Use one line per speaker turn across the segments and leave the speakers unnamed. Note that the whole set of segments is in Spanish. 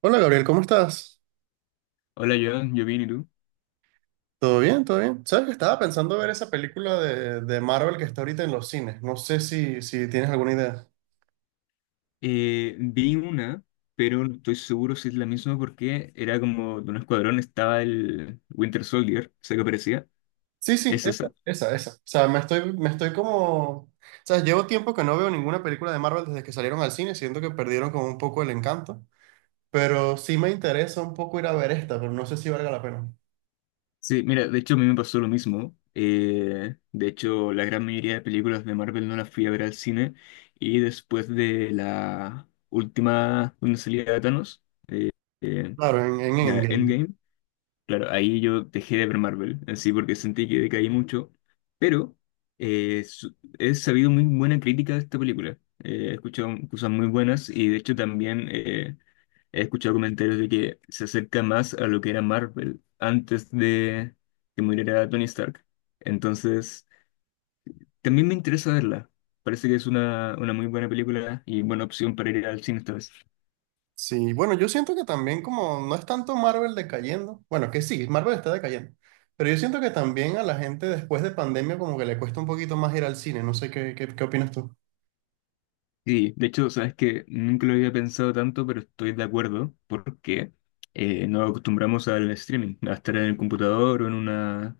Hola Gabriel, ¿cómo estás?
Hola, Joan, yo bien, ¿y tú?
¿Todo bien? ¿Todo bien? Sabes que estaba pensando ver esa película de Marvel que está ahorita en los cines. No sé si tienes alguna idea.
Vi una, pero no estoy seguro si es la misma porque era como de un escuadrón, estaba el Winter Soldier, sé que aparecía.
Sí, sí,
¿Es
esa,
esa?
esa, esa. O sea, me estoy como... sabes, llevo tiempo que no veo ninguna película de Marvel desde que salieron al cine. Siento que perdieron como un poco el encanto. Pero sí me interesa un poco ir a ver esta, pero no sé si valga la pena.
Sí, mira, de hecho a mí me pasó lo mismo. De hecho, la gran mayoría de películas de Marvel no las fui a ver al cine. Y después de la última donde salía Thanos, eh,
Claro, en
la
Endgame.
Endgame, claro, ahí yo dejé de ver Marvel, así porque sentí que decaí mucho, pero he sabido muy buena crítica de esta película. He escuchado cosas muy buenas y de hecho también he escuchado comentarios de que se acerca más a lo que era Marvel antes de que muriera Tony Stark. Entonces, también me interesa verla. Parece que es una muy buena película y buena opción para ir al cine esta vez.
Sí, bueno, yo siento que también como no es tanto Marvel decayendo, bueno, que sí, Marvel está decayendo, pero yo siento que también a la gente después de pandemia como que le cuesta un poquito más ir al cine, no sé qué, qué opinas tú.
Sí, de hecho, sabes que nunca lo había pensado tanto, pero estoy de acuerdo porque nos acostumbramos al streaming, a estar en el computador o en una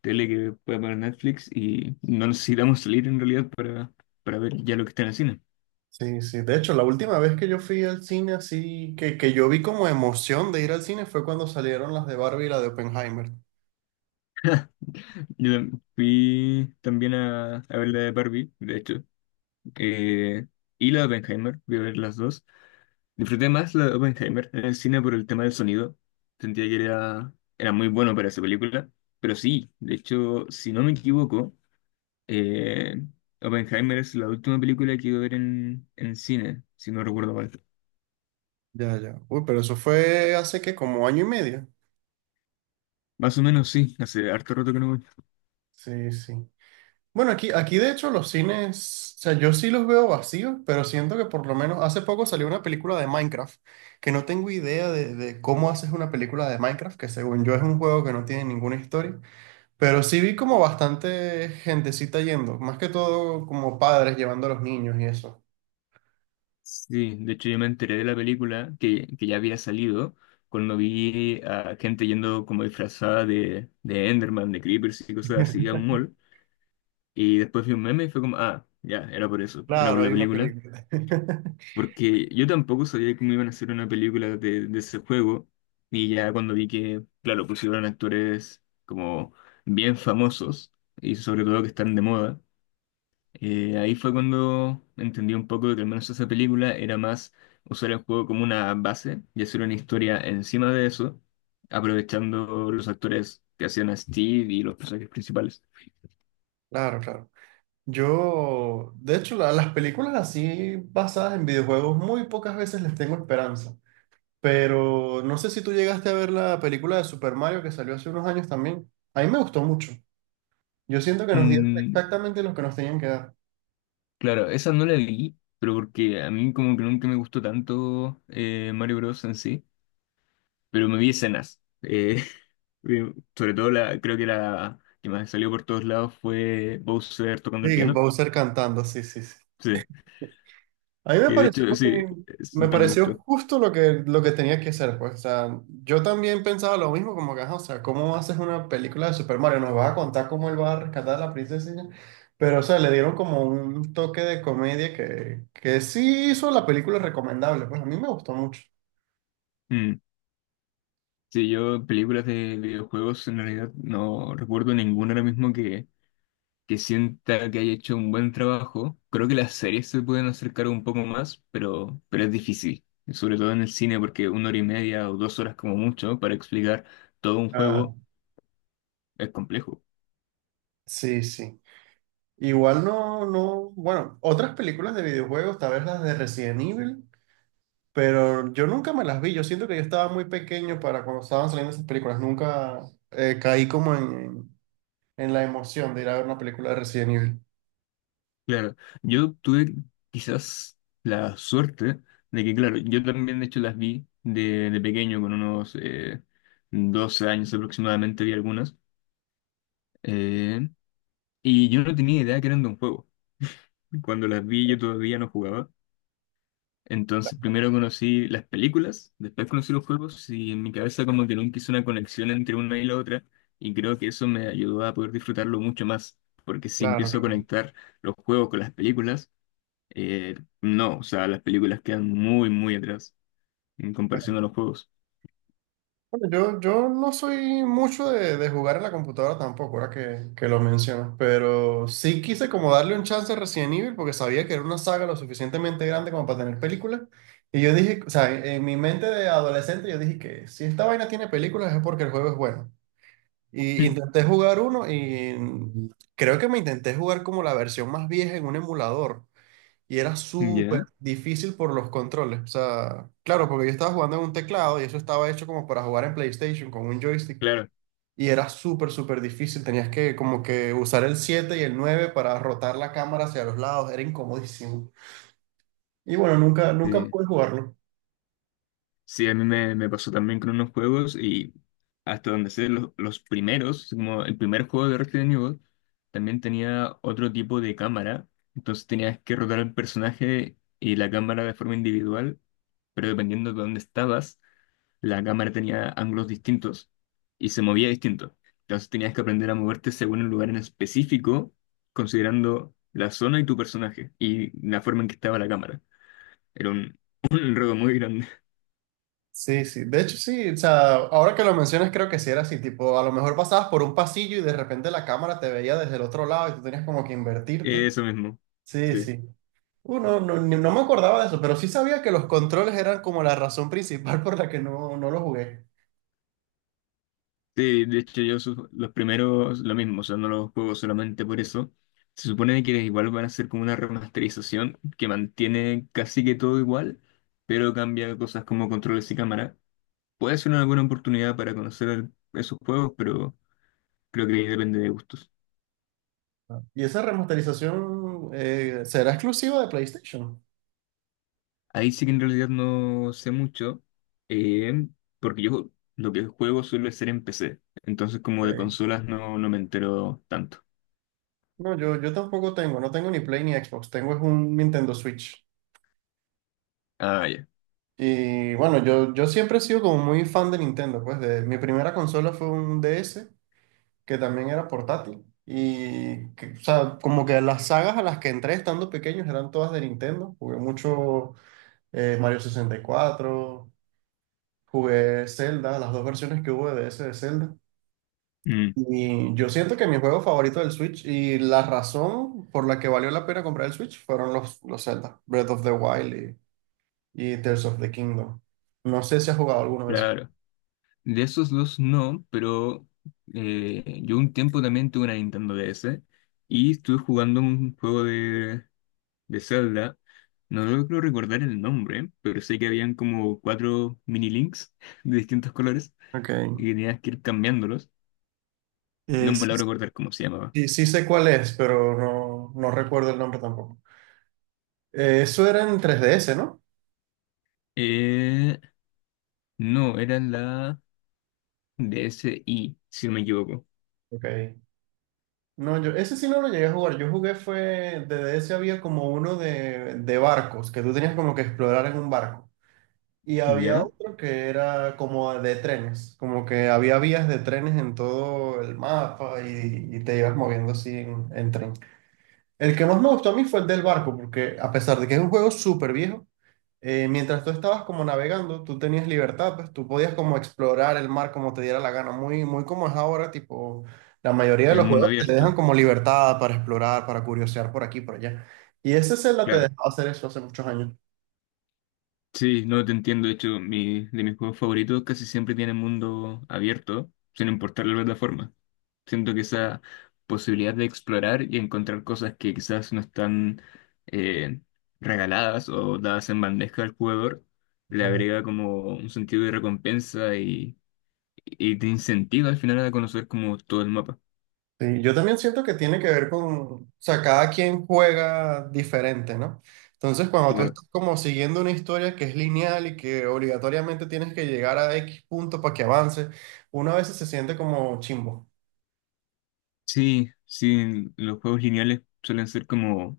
tele que pueda poner Netflix y no necesitamos salir en realidad para ver ya lo que está en el cine.
Sí, sí, de hecho, la última vez que yo fui al cine así, que yo vi como emoción de ir al cine fue cuando salieron las de Barbie y la de Oppenheimer.
Yo fui también a ver la de Barbie, de hecho, eh, y la de Oppenheimer, voy a ver las dos. Disfruté más la de Oppenheimer en el cine por el tema del sonido, sentía que era muy bueno para esa película. Pero sí, de hecho, si no me equivoco, Eh, Oppenheimer es la última película que iba a ver en cine, si no recuerdo mal.
Ya, ya. Uy, pero eso fue hace que como año y medio.
Más o menos sí, hace harto rato que no voy.
Sí, sí. Bueno, aquí de hecho los cines, o sea, yo sí los veo vacíos, pero siento que por lo menos hace poco salió una película de Minecraft, que no tengo idea de cómo haces una película de Minecraft, que según yo es un juego que no tiene ninguna historia, pero sí vi como bastante gentecita yendo, más que todo como padres llevando a los niños y eso.
Sí, de hecho yo me enteré de la película que ya había salido cuando vi a gente yendo como disfrazada de Enderman, de Creepers y cosas así a un mall. Y después vi un meme y fue como, ah, ya, era por eso, era por
Claro,
la
hay una
película.
película.
Porque yo tampoco sabía cómo iban a hacer una película de ese juego. Y ya cuando vi que, claro, pusieron actores como bien famosos y sobre todo que están de moda, ahí fue cuando entendí un poco de que al menos esa película era más usar el juego como una base y hacer una historia encima de eso, aprovechando los actores que hacían a Steve y los personajes principales.
Claro, claro. Yo, de hecho, las películas así basadas en videojuegos muy pocas veces les tengo esperanza. Pero no sé si tú llegaste a ver la película de Super Mario que salió hace unos años también. A mí me gustó mucho. Yo siento que nos dieron
Mm,
exactamente lo que nos tenían que dar.
claro, esa no la vi, pero porque a mí como que nunca me gustó tanto Mario Bros. En sí. Pero me vi escenas. Sobre todo la, creo que la que más salió por todos lados fue Bowser tocando el
Sí,
piano.
Bowser cantando, sí, sí, sí.
Sí,
A mí me
que de
pareció,
hecho sí, eso
me
no me
pareció
gustó.
justo lo que tenía que ser, pues. O sea, yo también pensaba lo mismo, como que, ajá, o sea, ¿cómo haces una película de Super Mario? ¿Nos vas a contar cómo él va a rescatar a la princesa y ya? Pero, o sea, le dieron como un toque de comedia que sí hizo la película recomendable. Pues a mí me gustó mucho.
Mm. Sí, yo películas de videojuegos en realidad no recuerdo ninguna ahora mismo que sienta que haya hecho un buen trabajo. Creo que las series se pueden acercar un poco más, pero es difícil. Sobre todo en el cine, porque una hora y media o 2 horas como mucho para explicar todo un
Ah,
juego es complejo.
sí, sí. Igual no, no, bueno, otras películas de videojuegos, tal vez las de Resident Evil, pero yo nunca me las vi. Yo siento que yo estaba muy pequeño para cuando estaban saliendo esas películas. Nunca caí como en la emoción de ir a ver una película de Resident Evil.
Claro, yo tuve quizás la suerte de que, claro, yo también de hecho las vi de pequeño, con unos 12 años aproximadamente vi algunas, eh, y yo no tenía idea que eran de un juego. Cuando las vi yo todavía no jugaba, entonces primero conocí las películas, después conocí los juegos y en mi cabeza como que nunca hice una conexión entre una y la otra, y creo que eso me ayudó a poder disfrutarlo mucho más, porque si
Claro,
empiezo a
claro.
conectar los juegos con las películas, Eh, no, o sea, las películas quedan muy, muy atrás en comparación a los juegos.
Bueno, Yo no soy mucho de jugar en la computadora tampoco, ahora que lo mencionas, pero sí quise como darle un chance a Resident Evil porque sabía que era una saga lo suficientemente grande como para tener películas. Y yo dije, o sea, en mi mente de adolescente yo dije que si esta vaina tiene películas es porque el juego es bueno. Y intenté jugar uno y creo que me intenté jugar como la versión más vieja en un emulador. Y era
Mm.
súper
¿Ya?
difícil por los controles. O sea, claro, porque yo estaba jugando en un teclado y eso estaba hecho como para jugar en PlayStation con un joystick.
Claro.
Y era súper, súper difícil. Tenías que como que usar el 7 y el 9 para rotar la cámara hacia los lados. Era incomodísimo. Y bueno, nunca, nunca
Sí,
pude jugarlo.
sí, a mí me pasó también con unos juegos y hasta donde sé, los primeros, como el primer juego de Resident Evil, también tenía otro tipo de cámara. Entonces tenías que rotar al personaje y la cámara de forma individual, pero dependiendo de dónde estabas, la cámara tenía ángulos distintos y se movía distinto. Entonces tenías que aprender a moverte según el lugar en específico, considerando la zona y tu personaje y la forma en que estaba la cámara. Era un, un enredo muy grande.
Sí, sí. De hecho, sí. O sea, ahora que lo mencionas, creo que sí era así. Tipo, a lo mejor pasabas por un pasillo y de repente la cámara te veía desde el otro lado y tú tenías como que invertirte.
Eso mismo.
Sí,
Sí.
sí. No, no, no me acordaba de eso, pero sí sabía que los controles eran como la razón principal por la que no, no lo jugué.
Sí, de hecho yo los primeros lo mismo, o sea, no los juego solamente por eso. Se supone que igual van a ser como una remasterización que mantiene casi que todo igual, pero cambia cosas como controles y cámara. Puede ser una buena oportunidad para conocer esos juegos, pero creo que ahí depende de gustos.
Ah, ¿y esa remasterización será exclusiva de PlayStation?
Ahí sí que en realidad no sé mucho, eh, porque yo lo que juego suele ser en PC, entonces como de
Ok.
consolas no, no me entero tanto.
No, yo tampoco tengo, no tengo ni Play ni Xbox, tengo es un Nintendo Switch.
Ah, ya.
Y bueno, yo siempre he sido como muy fan de Nintendo, pues de, mi primera consola fue un DS, que también era portátil. Y, que, o sea, como que las sagas a las que entré estando pequeños eran todas de Nintendo. Jugué mucho Mario 64, jugué Zelda, las dos versiones que hubo de ese de Zelda.
Mm,
Y yo siento que mi juego favorito del Switch y la razón por la que valió la pena comprar el Switch fueron los Zelda, Breath of the Wild y Tears of the Kingdom. No sé si has jugado alguna vez.
claro. De esos dos no, pero yo un tiempo también tuve una Nintendo DS y estuve jugando un juego de Zelda. No logro recordar el nombre, pero sé que habían como cuatro mini links de distintos colores
Ok.
y tenías que ir cambiándolos. No me logro
S-
recordar cómo se llamaba.
sí, sí sé cuál es, pero no, no recuerdo el nombre tampoco. Eso era en 3DS, ¿no?
Eh, no, era la DSi si no me equivoco.
Ok. No, yo ese sí no lo llegué a jugar. De DS había como uno de barcos, que tú tenías como que explorar en un barco. Y había
¿Ya?
otro que era como de trenes, como que había vías de trenes en todo el mapa y te ibas moviendo así en tren. El que más me gustó a mí fue el del barco, porque a pesar de que es un juego súper viejo, mientras tú estabas como navegando, tú tenías libertad, pues tú podías como explorar el mar como te diera la gana, muy, muy como es ahora, tipo, la mayoría de
El
los
mundo
juegos te dejan
abierto,
como libertad para explorar, para curiosear por aquí, y por allá. Y ese Zelda te
claro.
dejaba hacer eso hace muchos años.
Sí, no te entiendo. De hecho, de mis juegos favoritos casi siempre tienen mundo abierto, sin importar la plataforma. Siento que esa posibilidad de explorar y encontrar cosas que quizás no están eh, regaladas o dadas en bandeja al jugador, le agrega como un sentido de recompensa y te incentiva al final a conocer como todo el mapa.
Sí, yo también siento que tiene que ver con, o sea, cada quien juega diferente, ¿no? Entonces, cuando tú, claro,
Claro.
estás como siguiendo una historia que es lineal y que obligatoriamente tienes que llegar a X punto para que avance, uno a veces se siente como chimbo.
Sí, sí, los juegos lineales suelen ser como,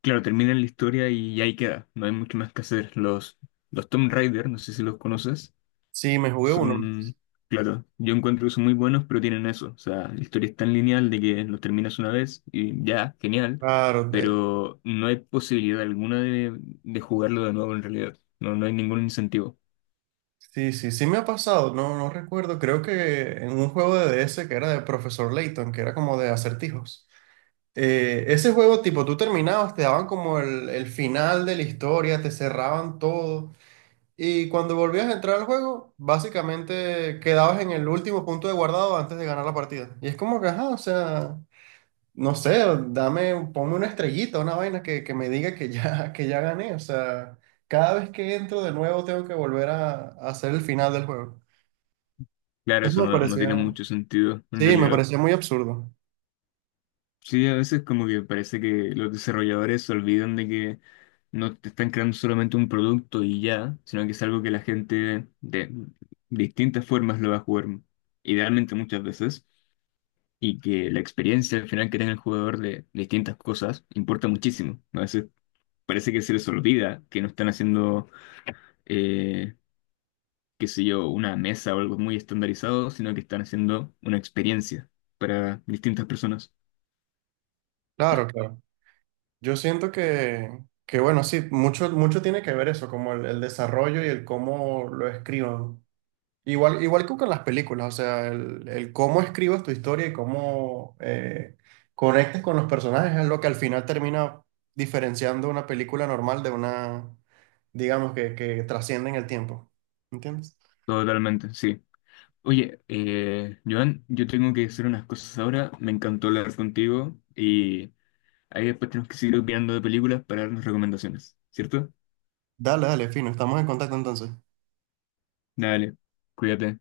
claro, terminan la historia y ahí queda, no hay mucho más que hacer. Los Tomb Raider, no sé si los conoces.
Sí, me jugué uno.
Son, claro, yo encuentro que son muy buenos, pero tienen eso. O sea, la historia es tan lineal de que los terminas una vez y ya, genial,
Claro, de-
pero no hay posibilidad alguna de jugarlo de nuevo en realidad. No, no hay ningún incentivo.
sí, sí, sí me ha pasado, no, no recuerdo, creo que en un juego de DS que era de Profesor Layton, que era como de acertijos. Ese juego, tipo, tú terminabas, te daban como el final de la historia, te cerraban todo. Y cuando volvías a entrar al juego, básicamente quedabas en el último punto de guardado antes de ganar la partida. Y es como que, ajá, o sea, no sé, dame, ponme una estrellita, una vaina que me diga que ya, que ya gané. O sea, cada vez que entro de nuevo tengo que volver a hacer el final del juego.
Claro,
Eso
eso
me
no, no tiene
parecía,
mucho sentido en
sí, me
realidad.
parecía muy absurdo.
Sí, a veces como que parece que los desarrolladores se olvidan de que no te están creando solamente un producto y ya, sino que es algo que la gente de distintas formas lo va a jugar, idealmente muchas veces, y que la experiencia al final que tenga el jugador de distintas cosas importa muchísimo, ¿no? A veces parece que se les olvida que no están haciendo, eh, qué sé yo, una mesa o algo muy estandarizado, sino que están haciendo una experiencia para distintas personas.
Claro, claro. Yo siento que bueno, sí, mucho, mucho tiene que ver eso, como el desarrollo y el cómo lo escriban. Igual, igual que con las películas, o sea, el cómo escribas tu historia y cómo conectas con los personajes es lo que al final termina diferenciando una película normal de una, digamos, que trasciende en el tiempo. ¿Entiendes?
Totalmente, sí. Oye, Joan, yo tengo que hacer unas cosas ahora. Me encantó hablar contigo y ahí después tenemos que seguir opinando de películas para darnos recomendaciones, ¿cierto?
Dale, dale, fino, estamos en contacto entonces.
Dale, cuídate.